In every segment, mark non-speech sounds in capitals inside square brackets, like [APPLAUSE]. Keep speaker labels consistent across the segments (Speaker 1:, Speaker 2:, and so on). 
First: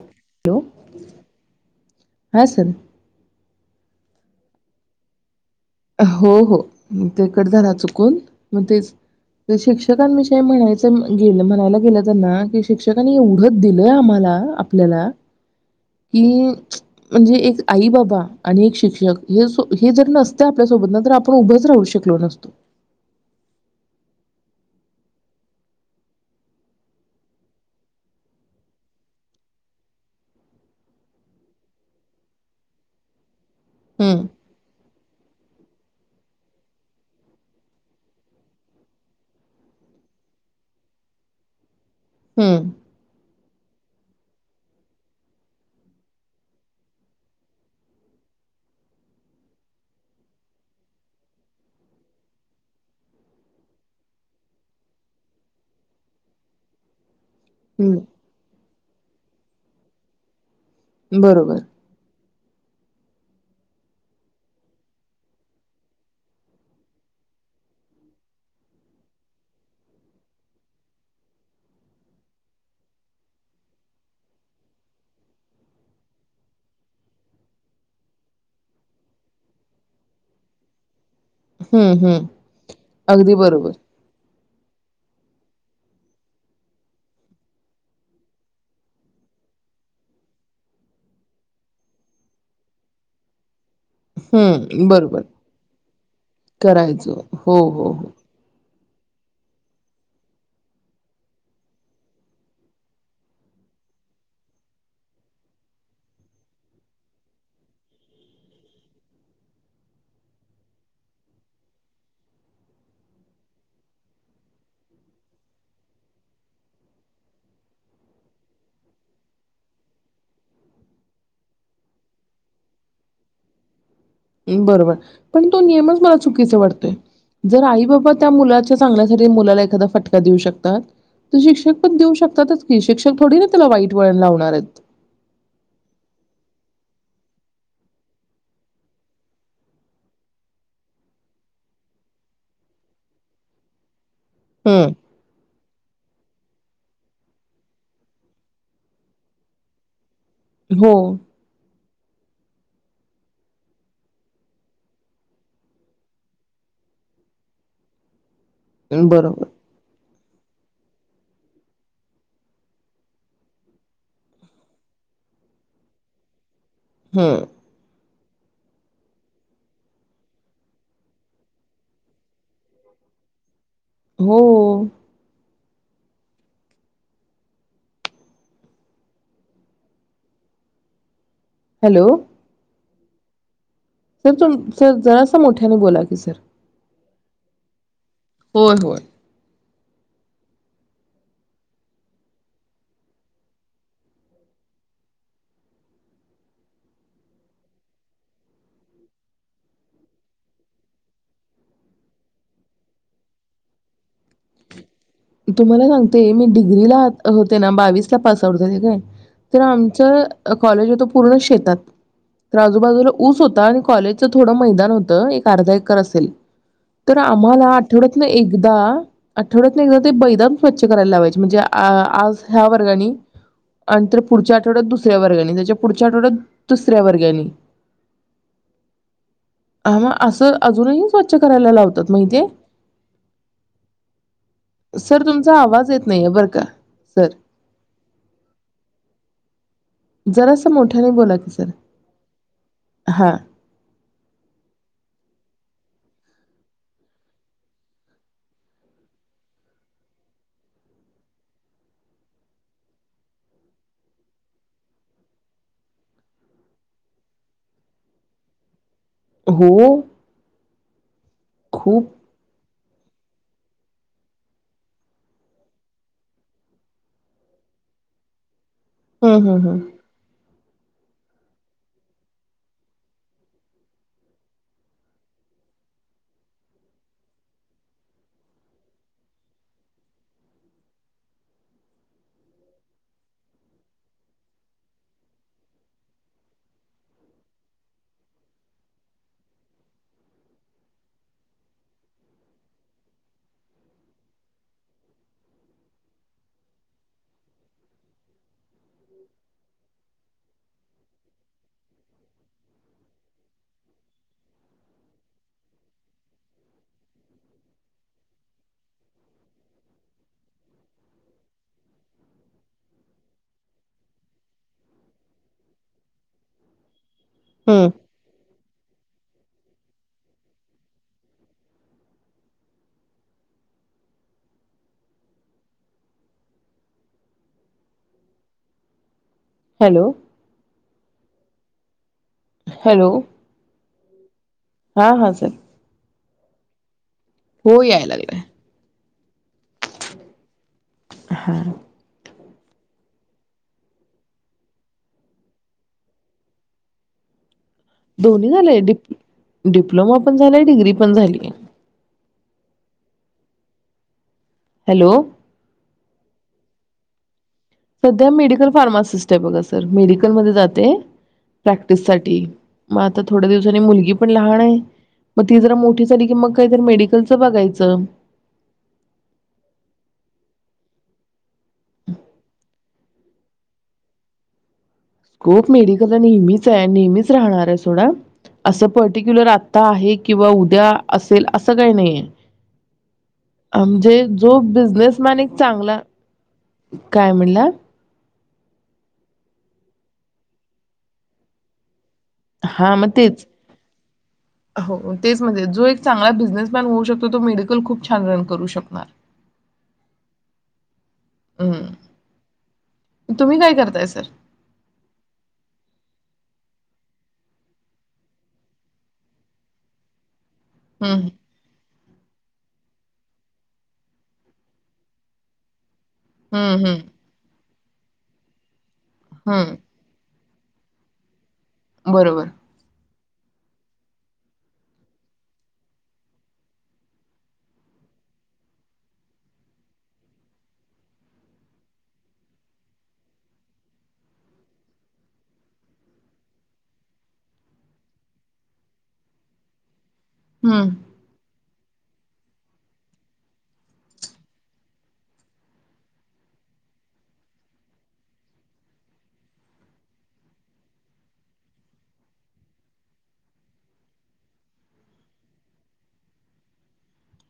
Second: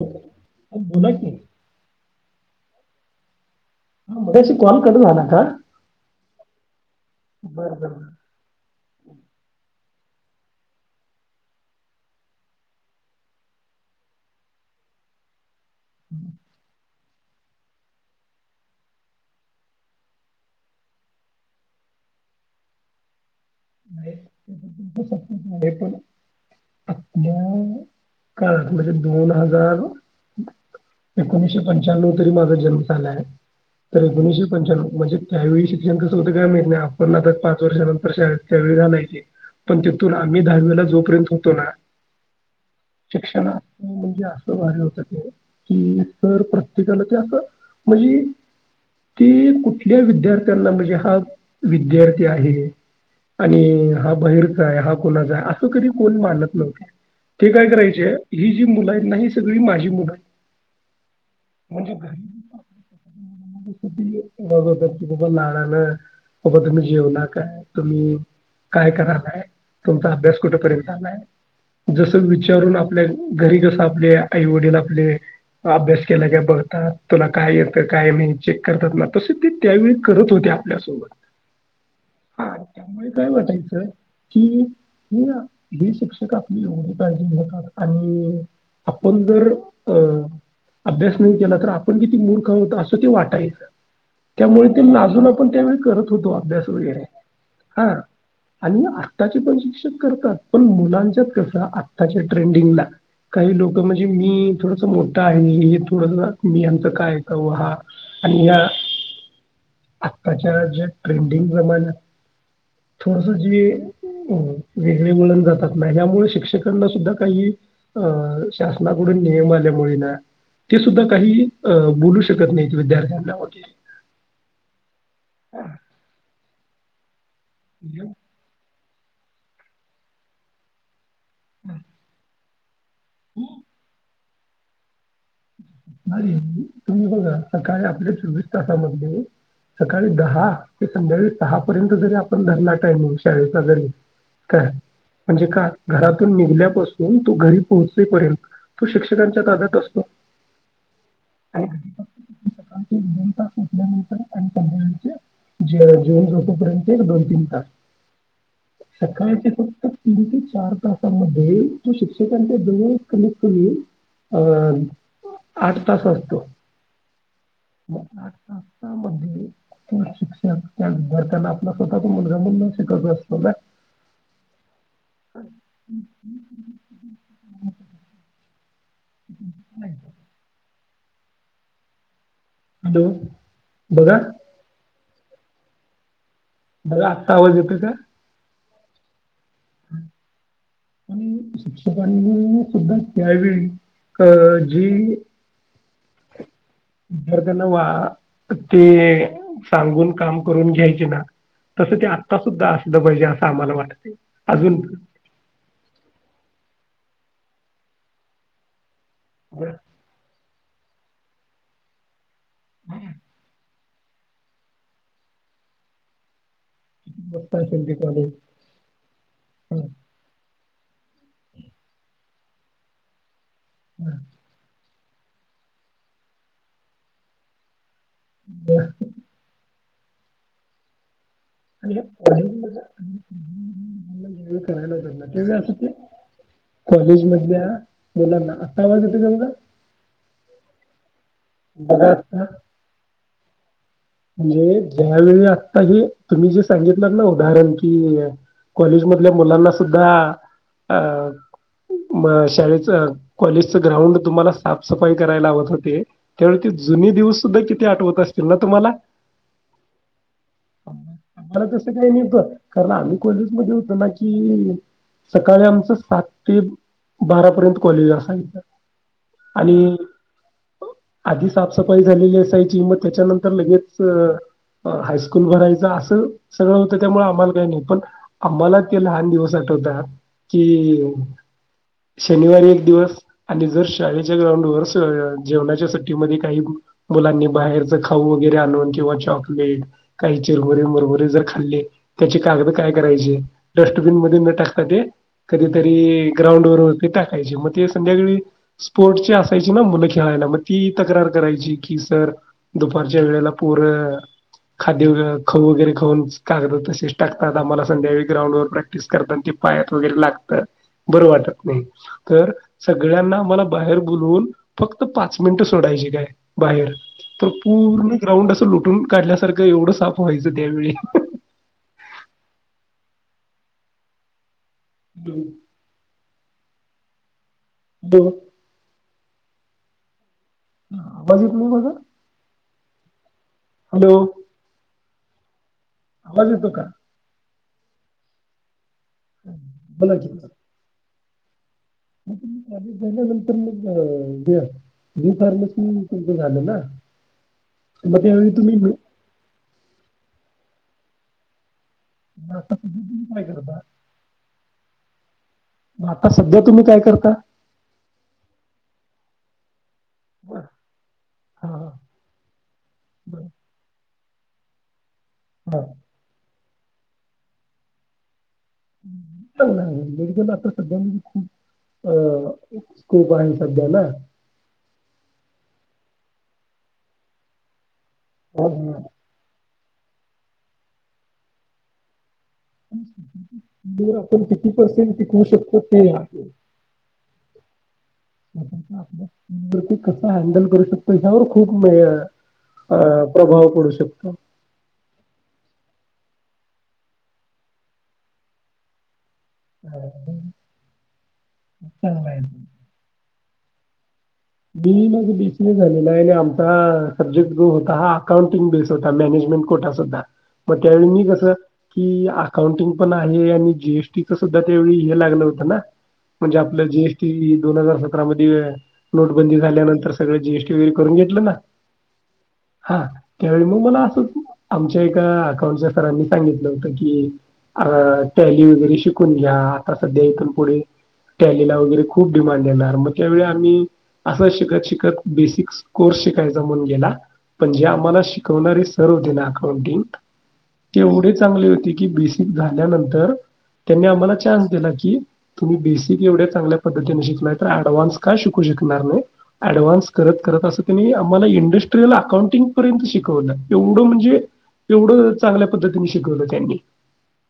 Speaker 1: Hello
Speaker 2: हो, बोला की
Speaker 1: हा सर
Speaker 2: ह मघाशी कॉल कट झाला का?
Speaker 1: हो हो ते कट झाला
Speaker 2: बरं बरं बरं.
Speaker 1: चुकून म तेच शिक्षकांविषयी म्हणायच म्हंजे म्हणायला गेलं त्यांना की, शिक्षकांनी एवढ दिलंय आम्हाला आपल्याला कि म्हणजे एक आई बाबा आणि एक शिक्षक हे सो हे जर नस तो आपल्यासोबत ना तर आपण उभंच राहू शकलो नसतो.
Speaker 2: [UNINTELLIGIBLE] हा म्हणजे दोन हजार एकोणीशे पंच्याण्णव तरी माझा जन्म झालाय. तर
Speaker 1: हम्म
Speaker 2: गणेश पंच म्हणजे त्यावेळी शिक्षण कस होत काय माहिती आपण आता पाच वर्षानंतर शाळेत त्यावेळी घलायचे पण तेथून आम्ही दहावीला जोपर्यंत होतो ना
Speaker 1: हम्म
Speaker 2: क्षणा म्हणजे अस वाटल होत ते की प्रत्येकाला ते अस म्हणजे ते कुठल्या विद्यार्थ्यांना म्हणजे हा विद्यार्थी आहे. आणि हा बाहेरचा आहे, हा कोणाचा आहे असं कधी कोण मानत नव्हतं. ते काय करायचे
Speaker 1: हम्म
Speaker 2: ही जी मुला आहेत ना ही सगळी माझी मुल आहे
Speaker 1: बरोबर
Speaker 2: म्हंजे घरी [UNINTELLIGIBLE] लाडला बाबा तुम्ही जेवला काय तुम्ही काय करायलाय तुमचा अभ्यास कुठपर्यंत आलाय जस विचारून आपल्या घरी कस आपले आई वडील आपले अभ्यास केला का बघतात तुला काय येत काय नाही चेक करतात ना तसे ते त्यावेळी करत होते आपल्यासोबत
Speaker 1: हूं हूं
Speaker 2: ते काय वाटायचं कि हे हे शिक्षक आपली एवढी काळजी घेतात आणि आपण जर अ अभ्यास नाही केला तर आपण किती मूर्ख होत असं ते वाटायचं त्यामुळे ते
Speaker 1: हम्म बरोबर
Speaker 2: लाजून आपण त्यावेळी करत होतो अभ्यास वगैरे
Speaker 1: करायचो हो हो
Speaker 2: हा आणि आत्ताचे पण शिक्षक करतात पण मुलांच्या कसं आत्ताच्या ट्रेंडिंगला काही लोक म्हणजे मी थोडस मोठं आहे हे थोड मीयांचा काय आहे का हा आणि या आत्ताच्या ज्या ट्रेंडिंग जमान थोडस जे अ वेगळे वळण जातात ना यामुळे शिक्षकांना सुद्धा काही अं शासनाकडून नियम आल्यामुळे ना ते सुद्धा काही अं बोलू शकत नाही विद्यार्थ्यांना व
Speaker 1: हम् बरोबर पण तो नियमच मला चुकीचा वाटतोय जर आई बाबा त्या मुला चांगल्या साठी मुलाला एखादा फटका देऊ शकतात शिक्षक पण देऊ शकतातच हे शिक्षक थोडी ना त्याला वाईट वळण लाव मारत
Speaker 2: अरे तुम्ही बघा सकाळी आपल्या चोवीस तासामध्ये सकाळी दहा ते संध्याकाळी सहा पर्यंत जरी आपण धरला टायमिंग शाळेचा जरी काय
Speaker 1: हं
Speaker 2: म्हणजे का? घरातून निघल्यापासून तो घरी पोहोचपर्यंत तो शिक्षकांच्या ताब्यात असतो.
Speaker 1: हो
Speaker 2: [UNINTELLIGIBLE] सकाळचे दोन तास उठल्यानंतर आणि संध्यानकाळचे जे जेऊन झोपे पर्यंत एक दोन तीन तास
Speaker 1: बरोबर
Speaker 2: सकाळचे फक्त तीन ते चार तासाांमध्ये तो शिक्षकांच्या जवळ कमीत कमी अ अ आठ तास असतो.
Speaker 1: हूं
Speaker 2: आठ तासा मध्ये तो शिक्षण त्या विद्यार्थ्यांना आपला स्वतःच मुलगा मुल न शिकवत असत ना
Speaker 1: हो हो
Speaker 2: [INAUDIBLE] [INAUDIBLE]
Speaker 1: हॅलो
Speaker 2: हॅलो बघा
Speaker 1: सर तुमचं जस सर मोठ्याने बोला की सर
Speaker 2: बघा आत्ता आवाज येतोय का
Speaker 1: होय होय
Speaker 2: आणि शिक्षकांनी सुद्धा त्यावेळी अ जी विद्यार्थ्यांना वा ते सांगून काम करून घ्यायचे ना तसं ते आत्ता सुुद्धा असलं पाहिजे असं आम्हाला वाटतय अजून
Speaker 1: तुम्हाला सांगते मी डिग्रीला होते ना बावीसला पास आउट झाले काय तर आमच्या कॉलेज होत पूर्ण शेतात तर आजूबाजूला ऊस होता आणि कॉलेजचं थोडं मैदान होतं एक अर्धा एकर असेल तर
Speaker 2: मस्त
Speaker 1: आम्हाला
Speaker 2: असेल ते
Speaker 1: आठवड्यात ना
Speaker 2: कॉलेज
Speaker 1: एकदा आठवड्यात त्याज ते बैदम स्वच्छ करायला लावायचे म्हणजे आ आज ह्या वर्गानी आण तर पुढच्या आठवड्यात दुस ऱ्या वर्गानी त्याच्या पुढच्या आठवड्यात दुसऱ्या वर्गानी
Speaker 2: [INAUDIBLE]
Speaker 1: हं असं अजून ही स्व
Speaker 2: [INAUDIBLE] [UNINTELLIGIBLE]
Speaker 1: सर तुमचा
Speaker 2: अस ते
Speaker 1: आवाज येत नाहीये बरं का
Speaker 2: कॉलेज
Speaker 1: सर
Speaker 2: मधल्या मुलांना आता आवाज येत का [UNINTELLIGIBLE]
Speaker 1: जरासं मोठ्याने बोला की सर
Speaker 2: बघा आता
Speaker 1: हा
Speaker 2: म्हणजे ज्यावेळी आत्ता हे तुम्ही जे सांगितलंत ना उदाहरण कि कॉलेज मधल्या मुलांना सुद्धा अ शाळेच कॉलेजच ग्राउंड तुम्हाला साफसफाई करायला लावत होते त्यावेळी ते जुनी दिवस सुद्धा किती आठवत असतील ना तुम्हाला आम
Speaker 1: हो
Speaker 2: आम्हाला तस
Speaker 1: खूप
Speaker 2: काय नव्हत. कारण आम्ही कॉलेजमध्ये होतो ना की, सकाळी आमचं सात ते बारापर्यंत कॉलेज असायचं
Speaker 1: हूं हूं हूं
Speaker 2: आणि आधी साफसफाई झालेली असायची मग त्याच्यानंतर लगेच त हायस्कूल भरायच असं सगळं होतं त्यामुळे आम्हाला काही नाही पण आम्हाला ते लहान दिवस आठवतात कि शनिवारी एक दिवस आणि जर शाळेच्या ग्राउंड वर सं जेवणाच्या सुट्टीमध्ये काही मुलांनी बाहेरच खाऊ वगैरे आणून किंवा चॉकलेट काही चिरगुरे मुरमरे जर खाल्ले त्याचे कागद काय करायचे डस्टबिन मध्ये न टाकता ते कधीतरी ग्राउंडवर वरती टाकायचे मग ते संध्याकाळी स्पोर्टची असायचे ना मुलं खेळायला मग ती तक्रार करायची की सर दुपारच्या वेळेला पोरं खाद्य व खाऊ वगैरे खाऊन कागद तसेच टाकतात आम्हाला संध्याकाळी ग्राउंड वर प्रॅक्टिस करतान ते पायात वगैरे लागतात बरं वाटत नाही तर सगळ्यांना आम्हाला बाहेर बोलवून फक्त पाच मिनिटं सोडायची काय बाहेर तो
Speaker 1: हं
Speaker 2: पूर्ण लोटून काढल्यासारखं एवढं साफ व्हायचं त्यावेळी [INAUDIBLE] दो
Speaker 1: हॅलो
Speaker 2: आवाज येत नाही माझा
Speaker 1: हॅलो
Speaker 2: हॅलो
Speaker 1: हा हा सर
Speaker 2: आवाज येतो का?
Speaker 1: हो याय लागलाय.
Speaker 2: बोला की आता-
Speaker 1: हा-
Speaker 2: कॉलेज झाल्या नंतर मग ब बी फार्मसी तुमचं झालं ना मग
Speaker 1: दोन्ही
Speaker 2: त्यावेळी
Speaker 1: झाले
Speaker 2: तुम्ही मग
Speaker 1: डीप डिप डिप्लोमा पण झालाय डिग्री पण झालीय
Speaker 2: म आता तुम्ही तुम्ही काय करता?
Speaker 1: हॅलो
Speaker 2: म आता सध्या तुम्ही काय करता?
Speaker 1: सध्या मेडिकल फार्मासिस्ट बघा स तर मेडिकल मधे
Speaker 2: हा
Speaker 1: जातेय
Speaker 2: हा
Speaker 1: प्रॅक्टिस साठी म आता
Speaker 2: बरं. हा.
Speaker 1: थोड्या दिवसाने मुलगी पण लाहाने म ती जरा मोठी झाली की मग काहीतरी मेडिकलच बघायच
Speaker 2: [UNINTELLIGIBLE] मेडिकल ला आताच सध्या म्हणजे खूप अ स्कोप आहे सध्या ना
Speaker 1: कोप मेडिकला नेहमीच आहे नेहमीच राहणारे सोडा
Speaker 2: आज
Speaker 1: असं पर्टिक्युलर आ ता आहे किंवा उद्या असेल असं काही नाइये.
Speaker 2: आपण किती पर्सेंट
Speaker 1: बिझनेसमॅन
Speaker 2: टिकूवु
Speaker 1: एक
Speaker 2: शकतो ते
Speaker 1: चांगला
Speaker 2: [UNINTELLIGIBLE] आप
Speaker 1: काय म्हणला
Speaker 2: न आपल्याला सिल्क वरती कस हँडल करू शकतो त्यावर खूप
Speaker 1: हा मग तेच
Speaker 2: प्रभाव पडू शकतो.
Speaker 1: हो तेच म जो एक चांगला बिझनेसमॅन होऊ शकतो तो मेडिकल खूप छान रन करू शकणार. हम्म.
Speaker 2: [UNINTELLIGIBLE]
Speaker 1: तुम्ही काय करताय सर?
Speaker 2: बीई म्हणजे बीसीए झालेला आहे आणि आमचा सब्जेक्ट जो होता हा अकाउंटिंग बेस होता मॅनेजमेंट कोटा सुद्धा म त्यावेळी मी
Speaker 1: हम्म
Speaker 2: कस की अकाउंटिंग पण आहे आणि जीएसटीच सुद्धा त्या वेळी हे लागलं होतं ना म्हणजे आपल
Speaker 1: हम्म हम्म
Speaker 2: जीएसटी दोन हजार सतरा मधिये नोटबंदी
Speaker 1: हं,
Speaker 2: झाल्यानंतर सगळं जीएस की वीर करून घेतलं ना
Speaker 1: बरोबर
Speaker 2: हां, त्यावेळी मग मला असं आमच्या एका अकाउंटच्या सरांनी सांगितलं होत कीअअ टॅली वगैरे शिकून घ्या आता सध्या इथून पुढे टॅलीला वगैरे खूप डिमांड येणार मग त्यावेळी आम्ही असं शिकत शिकत बेसिक्स कोर्स शिकायचा म्हनू गेला पणजे आम्हाला शिकवणारे सर होते ना अकाउंटिंग
Speaker 1: हं.
Speaker 2: तेवढी चांगली होती की बेसिक झाल्यानंतर त्यांनी आम्हाला चान्स दिला की तुम्ही बेसिक एवढ्या चांगल्या पद्धतीने शिकलाय तर ऍडव्हान्स का शि कु शकणार नाही ऍडव्हान्स करत करत अस त्यांनी आम्हाला इंडस्ट्रीयल अकाउंटिंग पर्यंत शिकवलं एवढं म्हणजे एवढं चांगल्या पद्धतीने शिकवलं त्यांनी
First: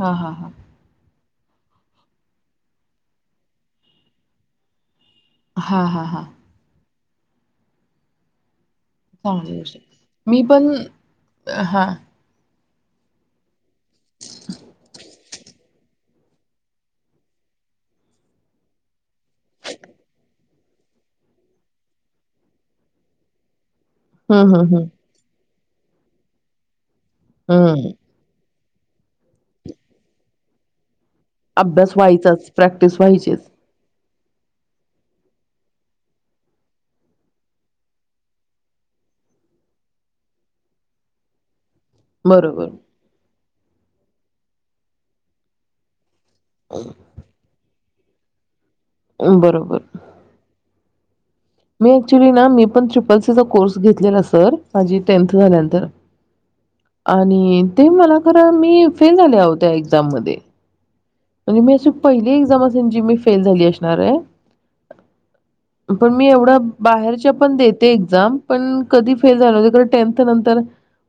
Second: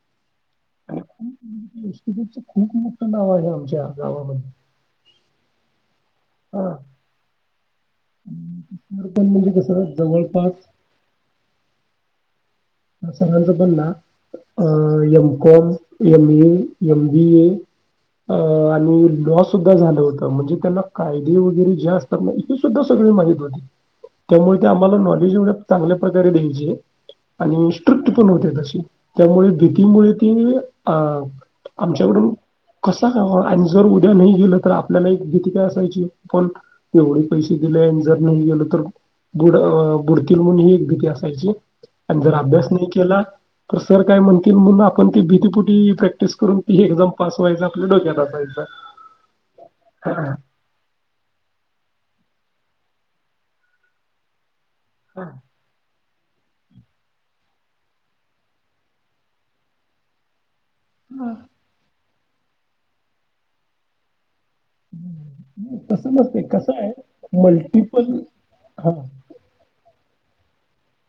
Speaker 1: हा हा हा
Speaker 2: इन्स्टिटयूट च खूप मोठं नाव आहे आमच्या गावामध्ये
Speaker 1: हा हा हा
Speaker 2: [UNINTELLIGIBLE] म्हणजे
Speaker 1: चांगली गोषे,
Speaker 2: कसं
Speaker 1: मी
Speaker 2: जवळपास
Speaker 1: पण हां.
Speaker 2: अ संगायल जर बन ना अं यम गेन्स, M B A, L B A आ आणि लॉ सुद्धा झालं होतं म्हणजे त्यांना कायदे वगैरे ज्या असतात ना इते सुद्धा सगळं माहित होती.
Speaker 1: हं,
Speaker 2: त्यामुळ ते
Speaker 1: हं, हं.
Speaker 2: आम्हाला नॉलेज एवरं चांगल्या प्रकारे द्यायची आय. आणि
Speaker 1: हं.
Speaker 2: स्ट्रिक्ट पण होते तसे. त्यामुळे भीतीमुळे ते अ
Speaker 1: अभ्यास
Speaker 2: आमच्याकडून
Speaker 1: व्हायचाच, प्रॅक्टिस
Speaker 2: कसा कळवा,
Speaker 1: व्हायचीच.
Speaker 2: आणि जर उत या नही गेलं तर आपल्याला ए भीती काय असायची, पण एवढे पैसे दिले आण् जर नाही गेलो तर बुड अं बुडतील म्हून ही एक भीती असायची. आणि जर अभ्यास
Speaker 1: बरोबर.
Speaker 2: नाही केला तर सर काय म्हणतील म्हणून आपण ते भीतीपुटी कय प्रिस् करून हे एक्झम पास व्हायचा. ट्लं डोक्यात असायचं.
Speaker 1: अं बरोबर.
Speaker 2: [UNINTELLIGIBLE]
Speaker 1: मी एक्च्युली ना मी पण ट्रिपलसीचा कोर्स घेतलेला सर. आजी टेन्थ झाल्यांतर. आणि, ते मला खरं मी फेल झाले आहो त्या एक्झाम मध्ये.
Speaker 2: हा.
Speaker 1: [UNINTELLIGIBLE] पहिली एक्झाम असेन जी मी फेल झाली असणार आय.
Speaker 2: तसं न
Speaker 1: मी एवढा बाहेरच्या पण देते एक्झाम पण
Speaker 2: हा
Speaker 1: कधी
Speaker 2: नाही,
Speaker 1: फेल झालं नवे कारन् टेन्थ नंतर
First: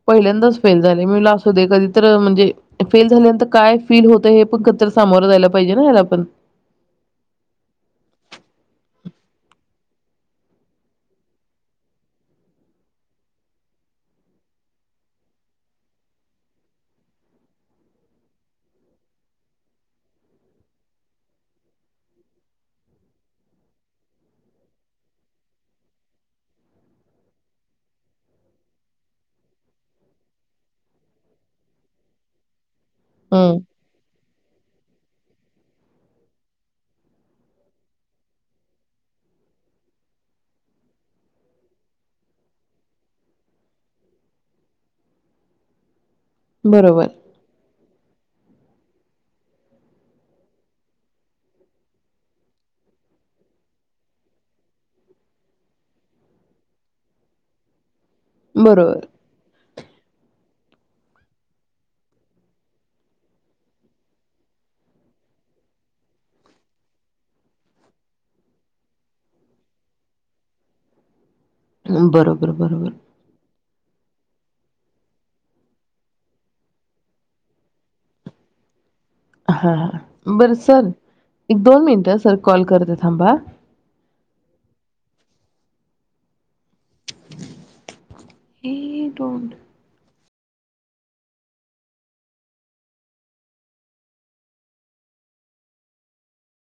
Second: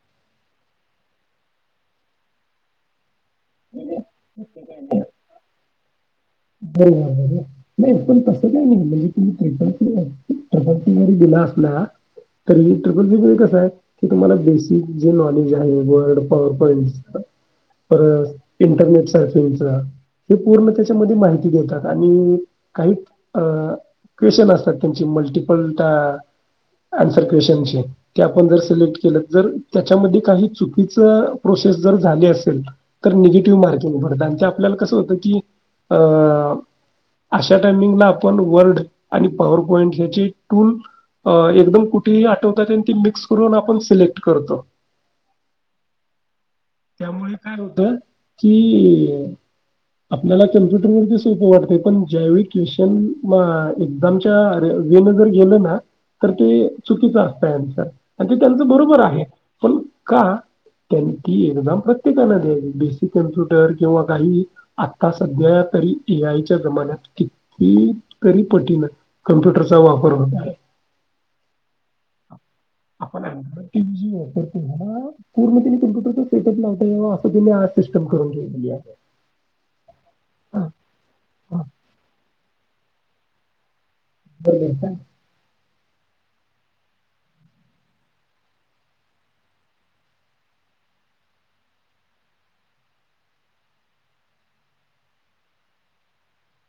Speaker 1: पहिल्यांदाच फेल झाले, मी म्हटलं असू दे कधी तर म्हणजे फेल झाल्यानं तर काय
Speaker 2: नाही,
Speaker 1: फील होतय हे पण
Speaker 2: तसं
Speaker 1: क
Speaker 2: काही
Speaker 1: तर
Speaker 2: नाही.
Speaker 1: सामोरं जायला पाहिजे ना मलापण.
Speaker 2: [UNINTELLIGIBLE] नाही पण तसं काही नाही म्हणजे तुम्ही ट्रिपल प्लेलाय डबल तीयारी दिला असला तरी ट्रिपल [UNINTELLIGIBLE] कसं आय की तुम्हाला बेसिक जे नॉलेज आहे वर्ल्ड पॉवर पॉइंट परत इंटरनेट सर्चिंगच हे पूर्ण त्याच्यामध्ये माहित् ती घेतात, आणि काही अं क्वेश्चन असतात त्यांचे मल्टीपल त्या आंसर क्वेश्चन शी त्या पण जर सिलेक्ट केलं जर त्याच्यामध्ये काही चुकीचं प्रोसेस जर झाली असेल तर
Speaker 1: हम्म.
Speaker 2: निगेटिव्ह मार्किंग पडतं आन् त्यात पल्याल कसं होतं की, अं अशा टाइमिंगला आपण वर्ड आणि पॉवर पॉइंट ह्याची टूल अ एकदम कुठेही आठवतात ते मिक्स करून आपण सिलेक्ट करतो.
Speaker 1: बरोबर
Speaker 2: त्यामुळे काय होतं? कि य, आपल्याला कम्प्युटर वरती स् वाटतय पण ज्यावेळी ट्युशन म एक्झामच्या वेन जर गेलं ना तर ते चुकीचं असतंय अन्सर आणि त्यांचं बरोबर आहे आणि का? त्यांनी ती एक्झाम प्रत्येकाना द्यावी बेसिक कम्प्युटर किंवा काही आता सध्या तरी ए आयच्या जमान्यात कितीतरी पटीन कमप्युटरचा वापर होत आहे.
Speaker 1: बरोबर बरोबर
Speaker 2: तर तेव्हा ना पूर्ण तेनी कम्प्युटरचा सेटअप लावता यावा असं त्याने आर्टिस्ट कामं करून ठेवलेली आहे.
Speaker 1: हा हा
Speaker 2: हा,
Speaker 1: बरसं
Speaker 2: हा.
Speaker 1: एक दोन मिनिट हं सर कॉल करते थांबा
Speaker 2: बरं बरं काय
Speaker 1: हे डोन्ट